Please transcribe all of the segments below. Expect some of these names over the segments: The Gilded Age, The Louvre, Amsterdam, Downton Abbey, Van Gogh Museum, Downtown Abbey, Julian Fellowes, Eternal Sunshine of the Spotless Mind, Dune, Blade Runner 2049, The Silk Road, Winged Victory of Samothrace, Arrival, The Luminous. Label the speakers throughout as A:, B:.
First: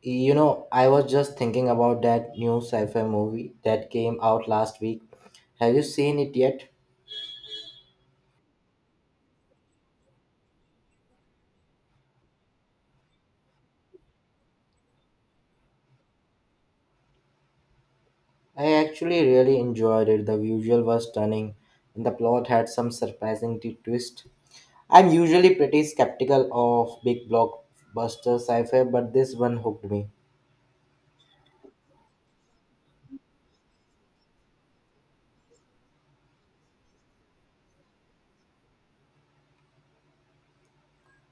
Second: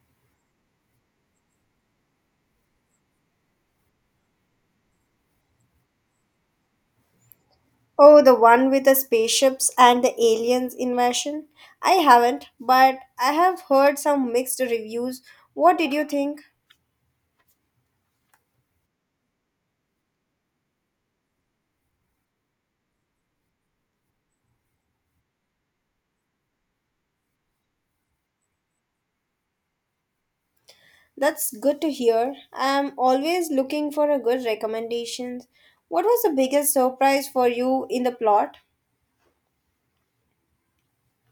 A: You know, I was just thinking about that new sci-fi movie that came out last week. Have you seen it yet?
B: Oh, the one with the spaceships and the aliens invasion? I haven't, but I have heard some mixed reviews. What did you think?
A: I actually really enjoyed it. The visual was stunning, and the plot had some surprising twist. I'm usually pretty skeptical of big blockbuster sci-fi, but this one hooked me.
B: That's good to hear. I'm always looking for a good recommendations. What was the biggest surprise for you in the plot?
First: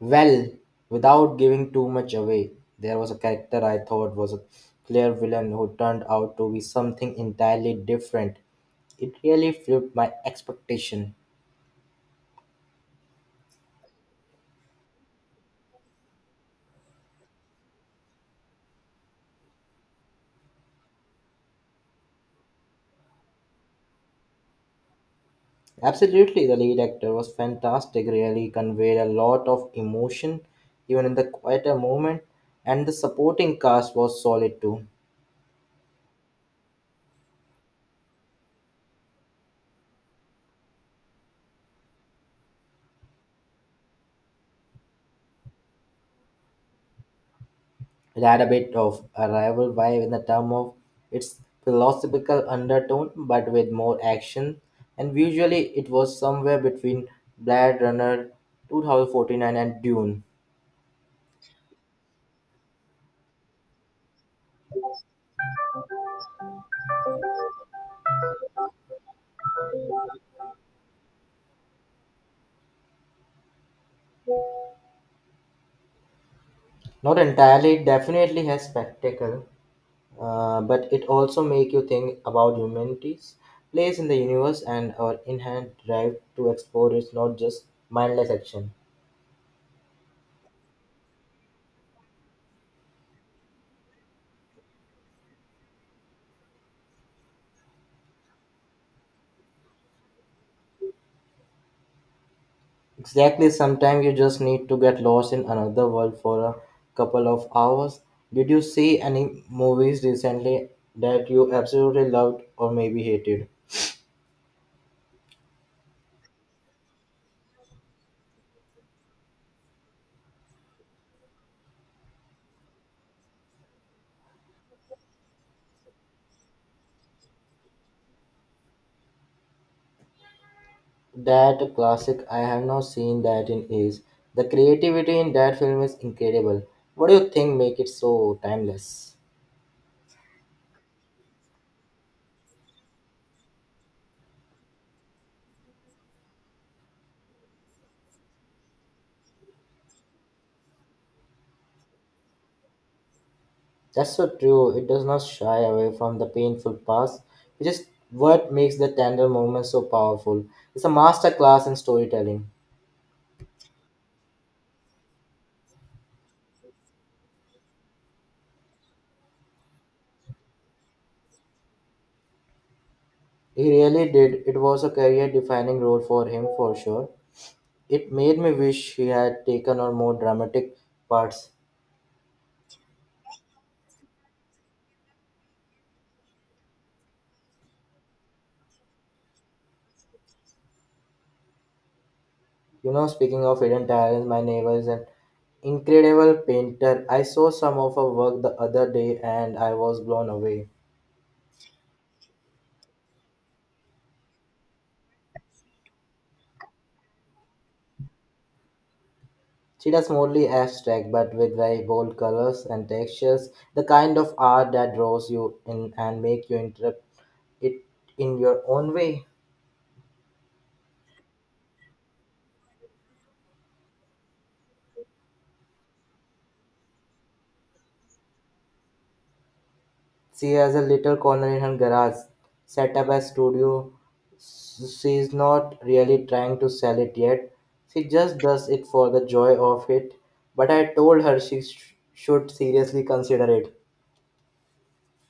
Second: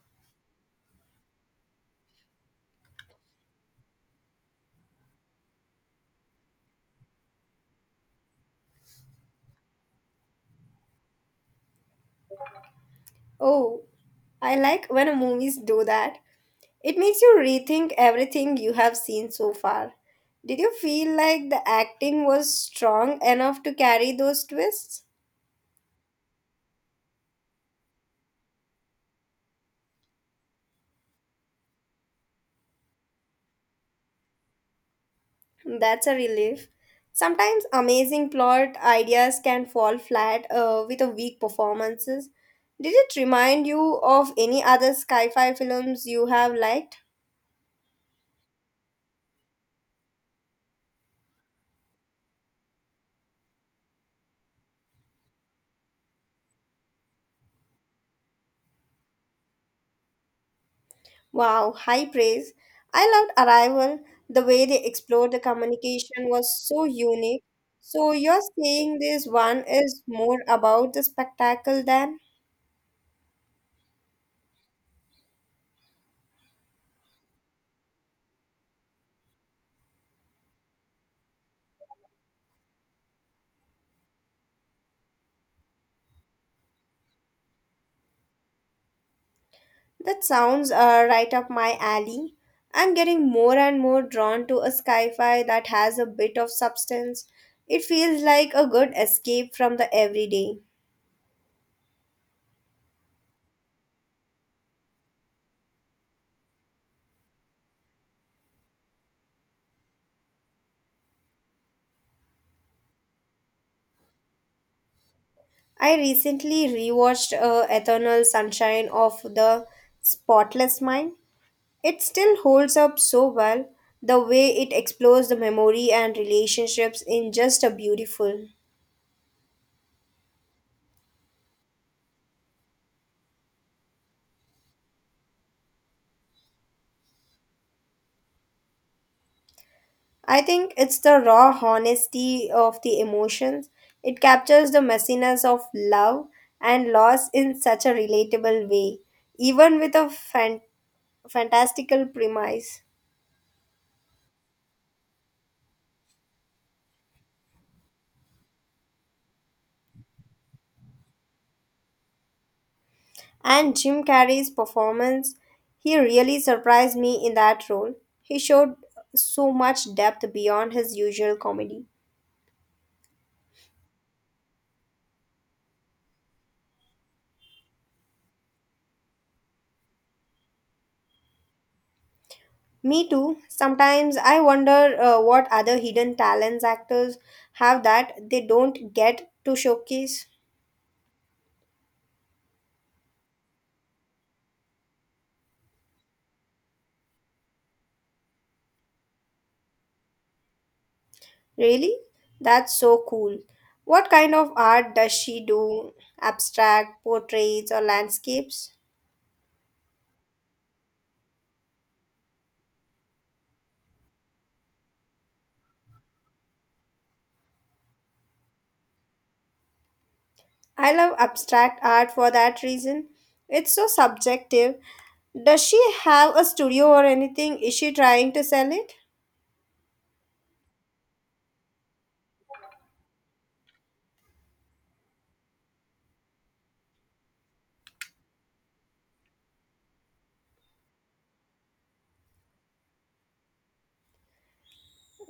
A: Well, without giving too much away, there was a character I thought was a clear villain who turned out to be something entirely different. It really flipped my expectation.
B: Oh, I like when movies do that. It makes you rethink everything you have seen so far. Did you feel like the acting was strong enough to carry those twists?
A: Absolutely, the lead actor was fantastic, really conveyed a lot of emotion, even in the quieter moment, and the supporting cast was solid too.
B: That's a relief. Sometimes amazing plot ideas can fall flat with a weak performances. Did it remind you of any other sci-fi films you have liked?
A: It had a bit of a rival vibe in the term of its philosophical undertone, but with more action, and visually it was somewhere between Blade Runner 2049 and Dune.
B: Wow, high praise. I loved Arrival. The way they explored the communication was so unique. So you're saying this one is more about the spectacle than
A: Not entirely, it definitely has spectacle, but it also make you think about humanity's place in the universe and our inherent drive to explore. It's not just mindless action.
B: that sounds right up my alley. I'm getting more and more drawn to a sci-fi that has a bit of substance. It feels like a good escape from the everyday.
A: Exactly, sometimes you just need to get lost in another world for a couple of hours. Did you see any movies recently that you absolutely loved or maybe hated?
B: I recently rewatched Eternal Sunshine of the Spotless Mind. It still holds up so well. The way it explores the memory and relationships in just a beautiful.
A: That classic, I have not seen that in ages. The creativity in that film is incredible. What do you think make it so timeless?
B: I think it's the raw honesty of the emotions. It captures the messiness of love and loss in such a relatable way, even with a fantastical premise.
A: That's so true. It does not shy away from the painful past, which is what makes the tender moment so powerful. It's a master class in storytelling.
B: And Jim Carrey's performance, he really surprised me in that role. He showed so much depth beyond his usual comedy.
A: He really did. It was a career defining role for him for sure. It made me wish he had taken on more dramatic parts.
B: Me too. Sometimes I wonder what other hidden talents actors have that they don't get to showcase.
A: You know, speaking of hidden talents, my neighbor is an incredible painter. I saw some of her work the other day and I was blown away.
B: Really? That's so cool. What kind of art does she do? Abstract, portraits, or landscapes?
A: She does mostly abstract, but with very bold colors and textures, the kind of art that draws you in and make you interpret it in your own way.
B: I love abstract art for that reason. It's so subjective. Does she have a studio or anything? Is she trying to sell it?
A: She has a little corner in her garage, set up as studio. She's not really trying to sell it yet. She just does it for the joy of it. But I told her she should seriously consider it.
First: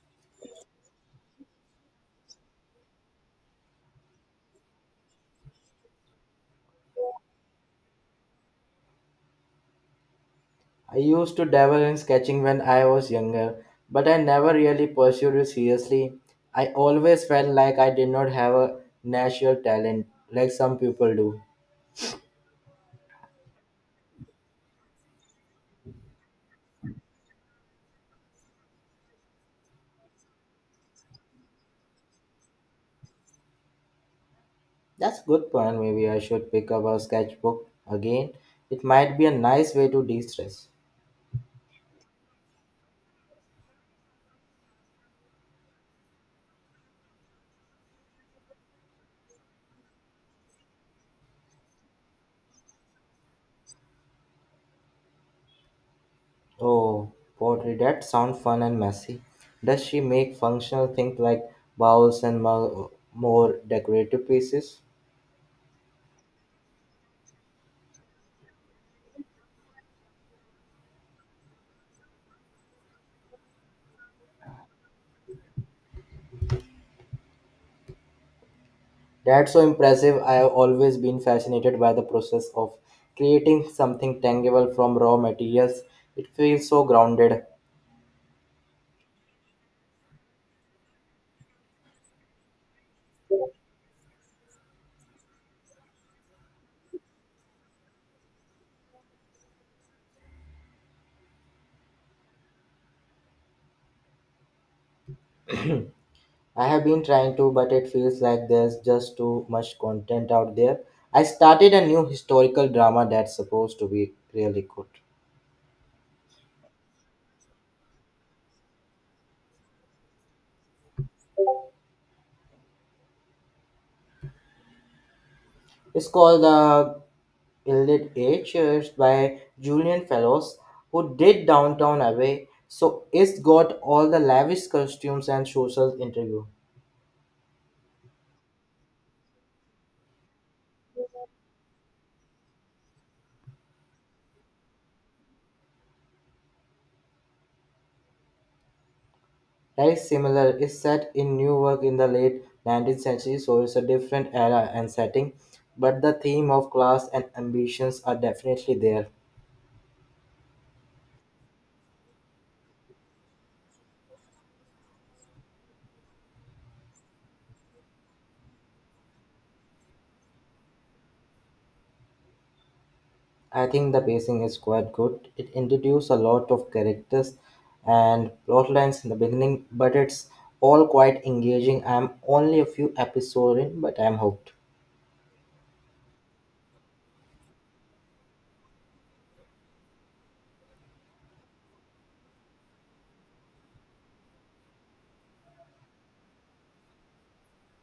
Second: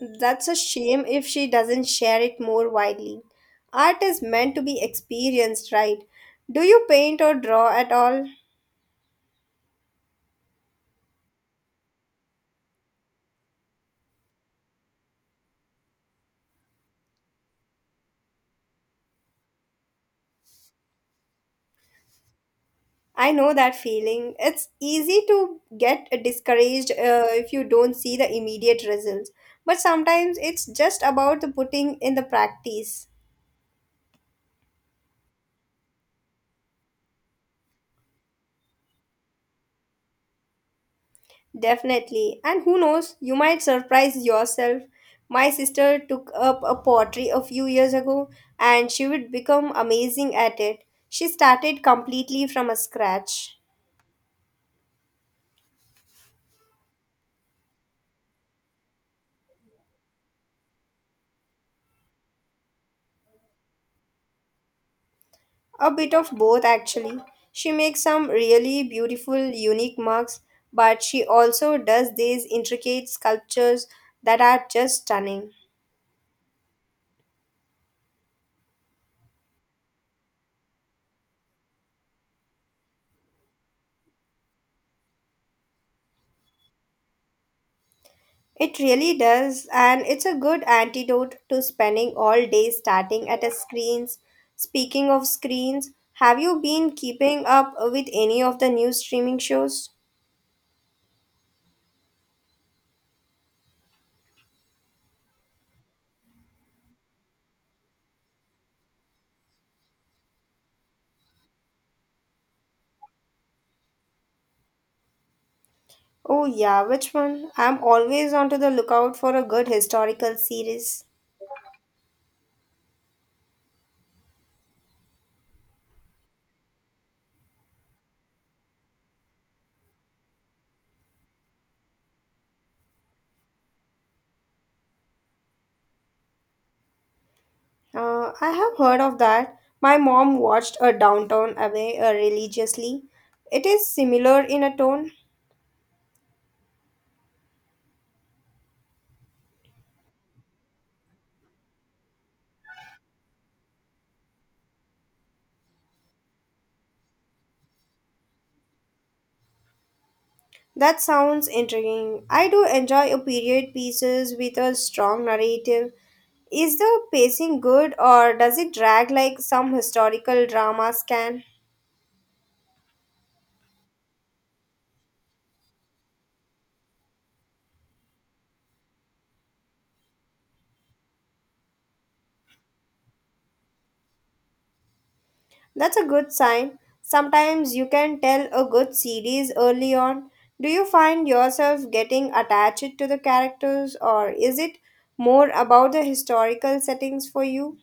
B: That's a shame if she doesn't share it more widely. Art is meant to be experienced, right? Do you paint or draw at all?
A: I used to dabble in sketching when I was younger, but I never really pursued it seriously. I always felt like I did not have a natural talent like some people do.
B: I know that feeling. It's easy to get discouraged if you don't see the immediate results, but sometimes it's just about the putting in the practice.
A: That's a good point. Maybe I should pick up a sketchbook again. It might be a nice way to de stress.
B: Definitely. And who knows, you might surprise yourself. My sister took up a pottery a few years ago and she would become amazing at it. She started completely from a scratch.
A: Oh, pottery, that sounds fun and messy. Does she make functional things like bowls and more decorative pieces?
B: A bit of both, actually. She makes some really beautiful, unique mugs, but she also does these intricate sculptures that are just stunning.
A: That's so impressive. I have always been fascinated by the process of creating something tangible from raw materials. It feels so grounded.
B: It really does, and it's a good antidote to spending all day starting at a screens. Speaking of screens, have you been keeping up with any of the new streaming shows?
A: I have been trying to, but it feels like there's just too much content out there. I started a new historical drama that's supposed to be really good.
B: Oh yeah, which one? I'm always on to the lookout for a good historical series.
A: It's called The Gilded Age. It's by Julian Fellows, who did Downtown Abbey, so it's got all the lavish costumes and social interview.
B: I have heard of that. My mom watched a Downtown Abbey religiously. It is similar in a tone.
A: Right, similar is set in Newark in the late 19th century, so it's a different era and setting, but the theme of class and ambitions are definitely there.
B: That sounds intriguing. I do enjoy a period pieces with a strong narrative. Is the pacing good or does it drag like some historical dramas can?
A: I think the pacing is quite good. It introduces a lot of characters and plot lines in the beginning, but it's all quite engaging. I'm only a few episodes in, but I'm hooked.
B: That's a good sign. Sometimes you can tell a good series early on. Do you find yourself getting attached to the characters, or is it more about the historical settings for you?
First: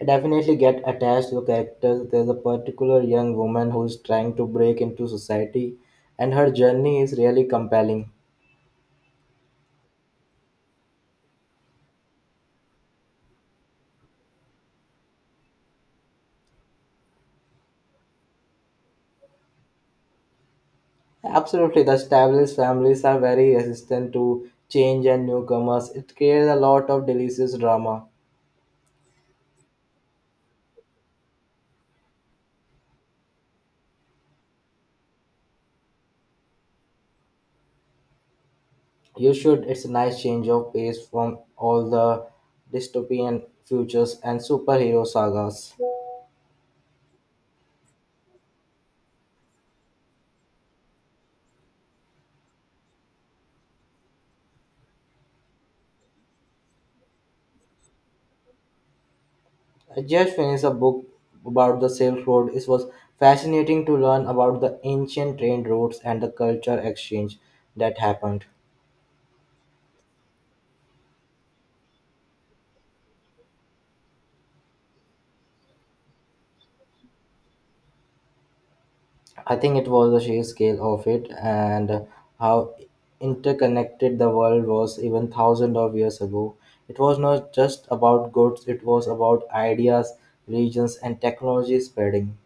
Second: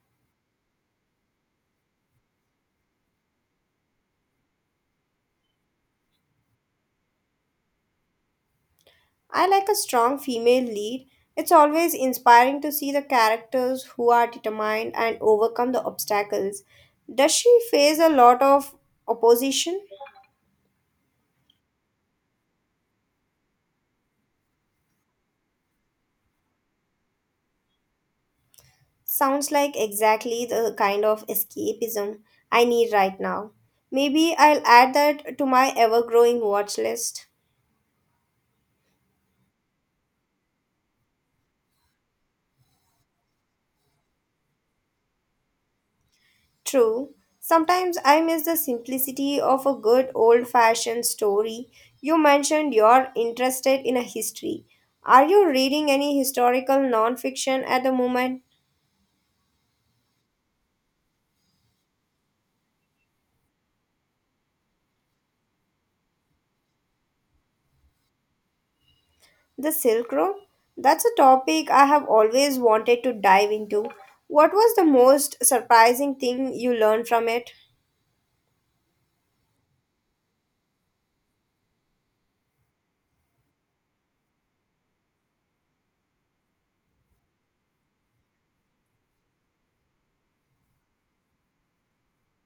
A: I definitely get attached to the characters. There's a particular young woman who's trying to break into society, and her journey is really compelling.
B: I like a strong female lead. It's always inspiring to see the characters who are determined and overcome the obstacles. Does she face a lot of opposition?
A: Absolutely, the established families are very resistant to change and newcomers. It creates a lot of delicious drama.
B: Sounds like exactly the kind of escapism I need right now. Maybe I'll add that to my ever growing watch list.
A: You should. It's a nice change of pace from all the dystopian futures and superhero sagas.
B: True, sometimes I miss the simplicity of a good old fashioned story. You mentioned you're interested in a history. Are you reading any historical non fiction at the moment?
A: I just finished a book about the Silk Road. It was fascinating to learn about the ancient trade routes and the culture exchange that happened.
B: The Silk Road? That's a topic I have always wanted to dive into. What was the most surprising thing you learned from it?
A: I think it was the sheer scale of it and how interconnected the world was even thousands of years ago. It was not just about goods, it was about ideas, regions, and technology spreading.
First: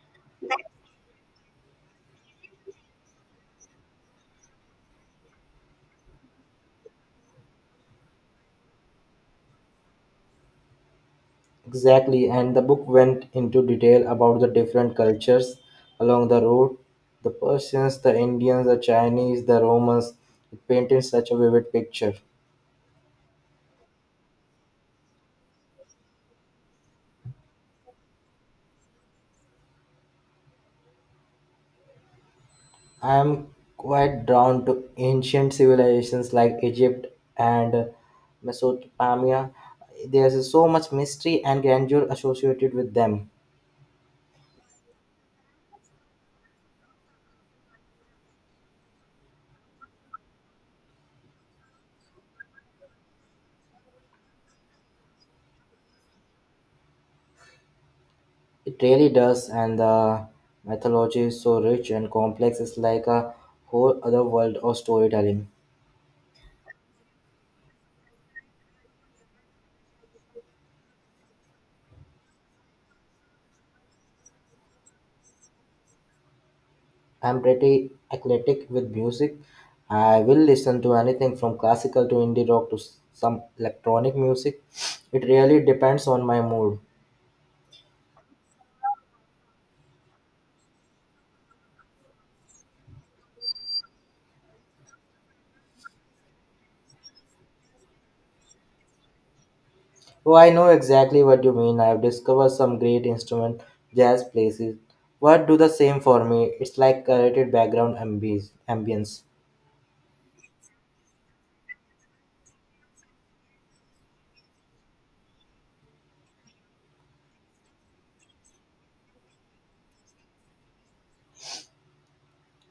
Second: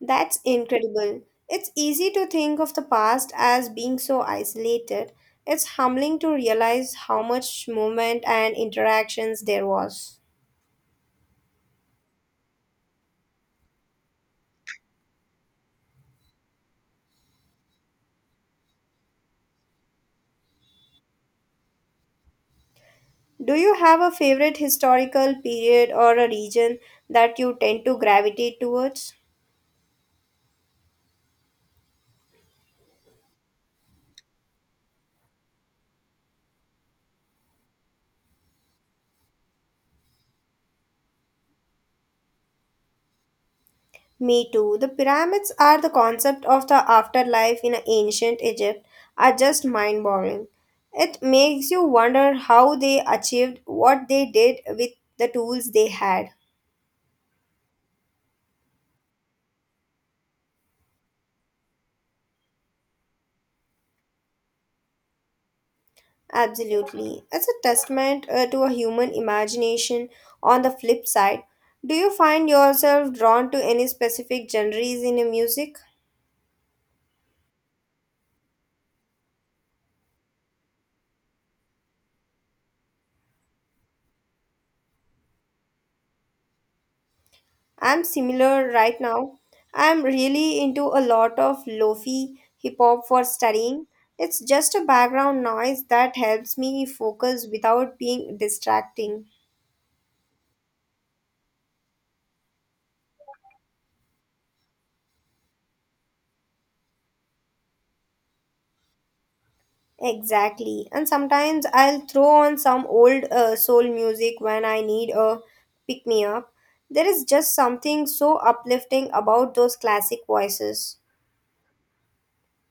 B: That's incredible. It's easy to think of the past as being so isolated. It's humbling to realize how much movement and interactions there was.
A: Exactly, and the book went into detail about the different cultures along the road, the Persians, the Indians, the Chinese, the Romans. It painted such a vivid picture.
B: Do you have a favorite historical period or a region that you tend to gravitate towards?
A: I am quite drawn to ancient civilizations like Egypt and Mesopotamia. There's so much mystery and grandeur associated with them.
B: Me too. The pyramids are the concept of the afterlife in ancient Egypt are just mind boggling. It makes you wonder how they achieved what they did with the tools they had.
A: It really does, and the mythology is so rich and complex. It's like a whole other world of storytelling.
B: Absolutely. It's a testament to a human imagination. On the flip side, do you find yourself drawn to any specific genres in your music?
A: I'm pretty eclectic with music. I will listen to anything from classical to indie rock to some electronic music. It really depends on my mood.
B: I'm similar right now. I'm really into a lot of lofi hip hop for studying. It's just a background noise that helps me focus without being distracting.
A: Oh, I know exactly what you mean. I've discovered some great instrument jazz places. What do the same for me? It's like curated background ambience.
B: Exactly. And sometimes I'll throw on some old soul music when I need a pick me up. There is just something so uplifting about those classic voices.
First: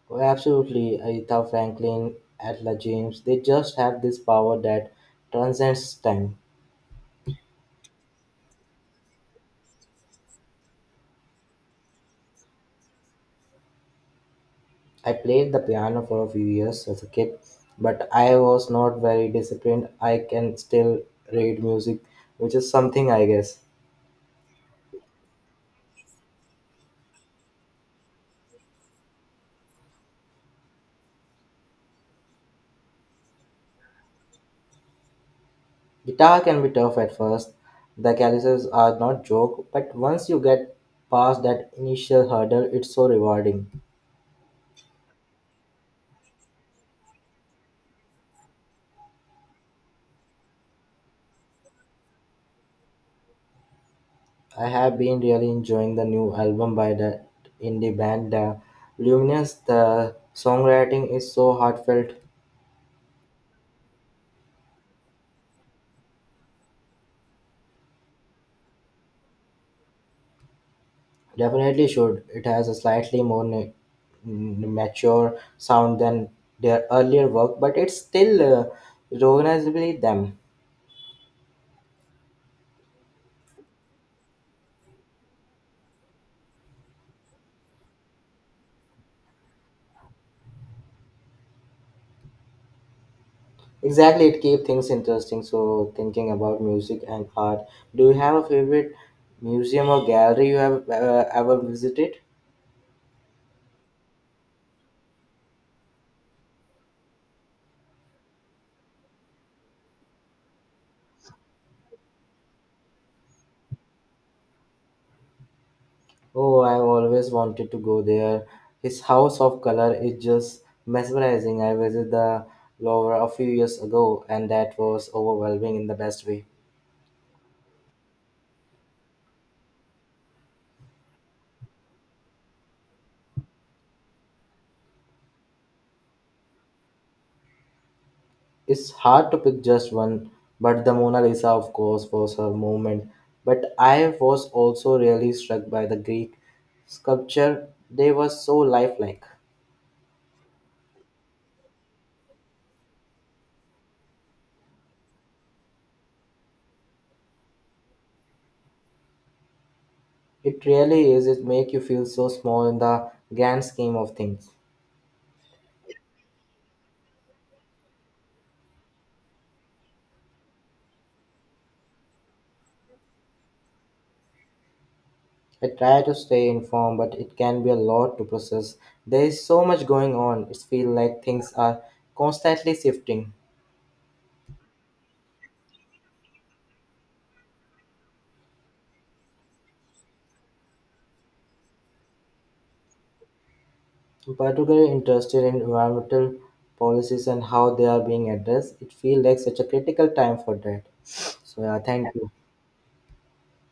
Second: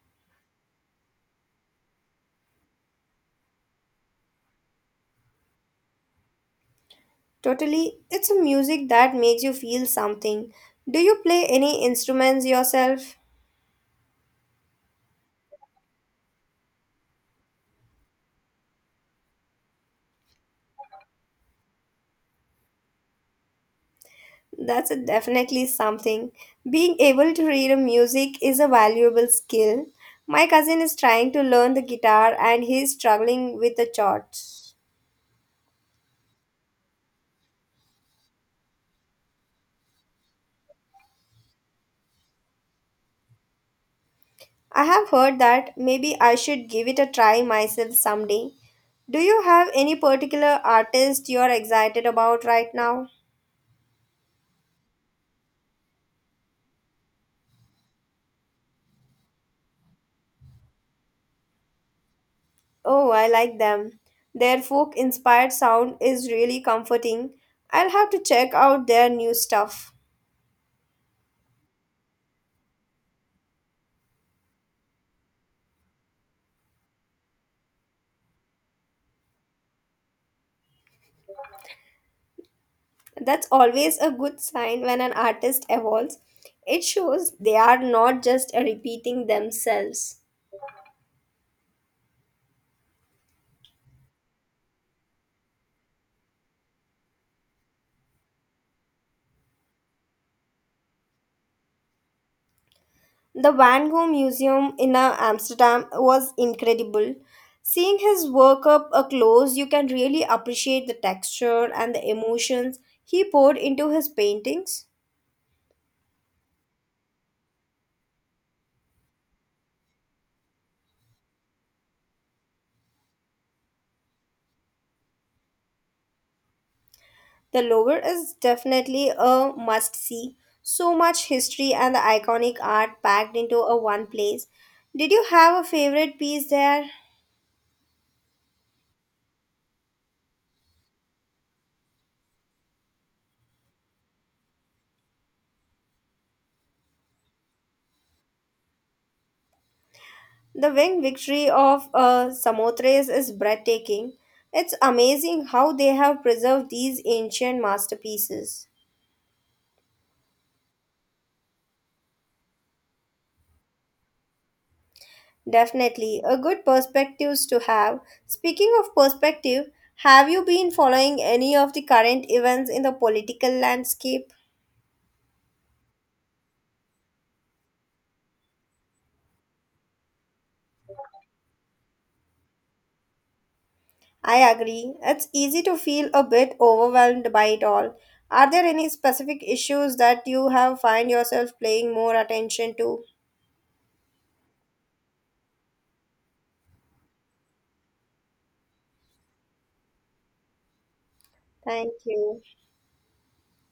A: Oh, absolutely, Aretha Franklin, Ella James. They just have this power that transcends time.
B: Totally, it's a music that makes you feel something. Do you play any instruments yourself?
A: I played the piano for a few years as a kid, but I was not very disciplined. I can still read music, which is something, I guess.
B: That's a definitely something. Being able to read a music is a valuable skill. My cousin is trying to learn the guitar and he's struggling with the chords.
A: Guitar can be tough at first. The calluses are not joke, but once you get past that initial hurdle, it's so rewarding.
B: I have heard that maybe I should give it a try myself someday. Do you have any particular artist you are excited about right now?
A: I have been really enjoying the new album by the indie band, The Luminous. The songwriting is so heartfelt.
B: Oh, I like them. Their folk inspired sound is really comforting. I'll have to check out their new stuff.
A: Definitely should. It has a slightly more mature sound than their earlier work, but it's still recognizably them.
B: That's always a good sign when an artist evolves. It shows they are not just repeating themselves.
A: Exactly, it keeps things interesting. So, thinking about music and art, do you have a favorite museum or gallery you have ever visited?
B: The Van Gogh Museum in Amsterdam was incredible. Seeing his work up close, you can really appreciate the texture and the emotions he poured into his paintings.
A: Oh, I've always wanted to go there. His house of color is just mesmerizing. I visited the Louvre a few years ago, and that was overwhelming in the best way.
B: The Louvre is definitely a must see. So much history and the iconic art packed into a one place. Did you have a favorite piece there?
A: It's hard to pick just one, but the Mona Lisa, of course, was her moment. But I was also really struck by the Greek sculpture. They were so lifelike.
B: The wing victory of Samothrace is breathtaking. It's amazing how they have preserved these ancient masterpieces.
A: It really is. It make you feel so small in the grand scheme of things.
B: Definitely, a good perspectives to have. Speaking of perspective, have you been following any of the current events in the political landscape?
A: I try to stay informed, but it can be a lot to process. There is so much going on. It feels like things are constantly shifting.
B: I agree. It's easy to feel a bit overwhelmed by it all. Are there any specific issues that you have find yourself paying more attention to?
A: I'm particularly interested in environmental policies and how they are being addressed. It feels like such a critical time for that. So yeah,
B: Thank
A: thank you.
B: you.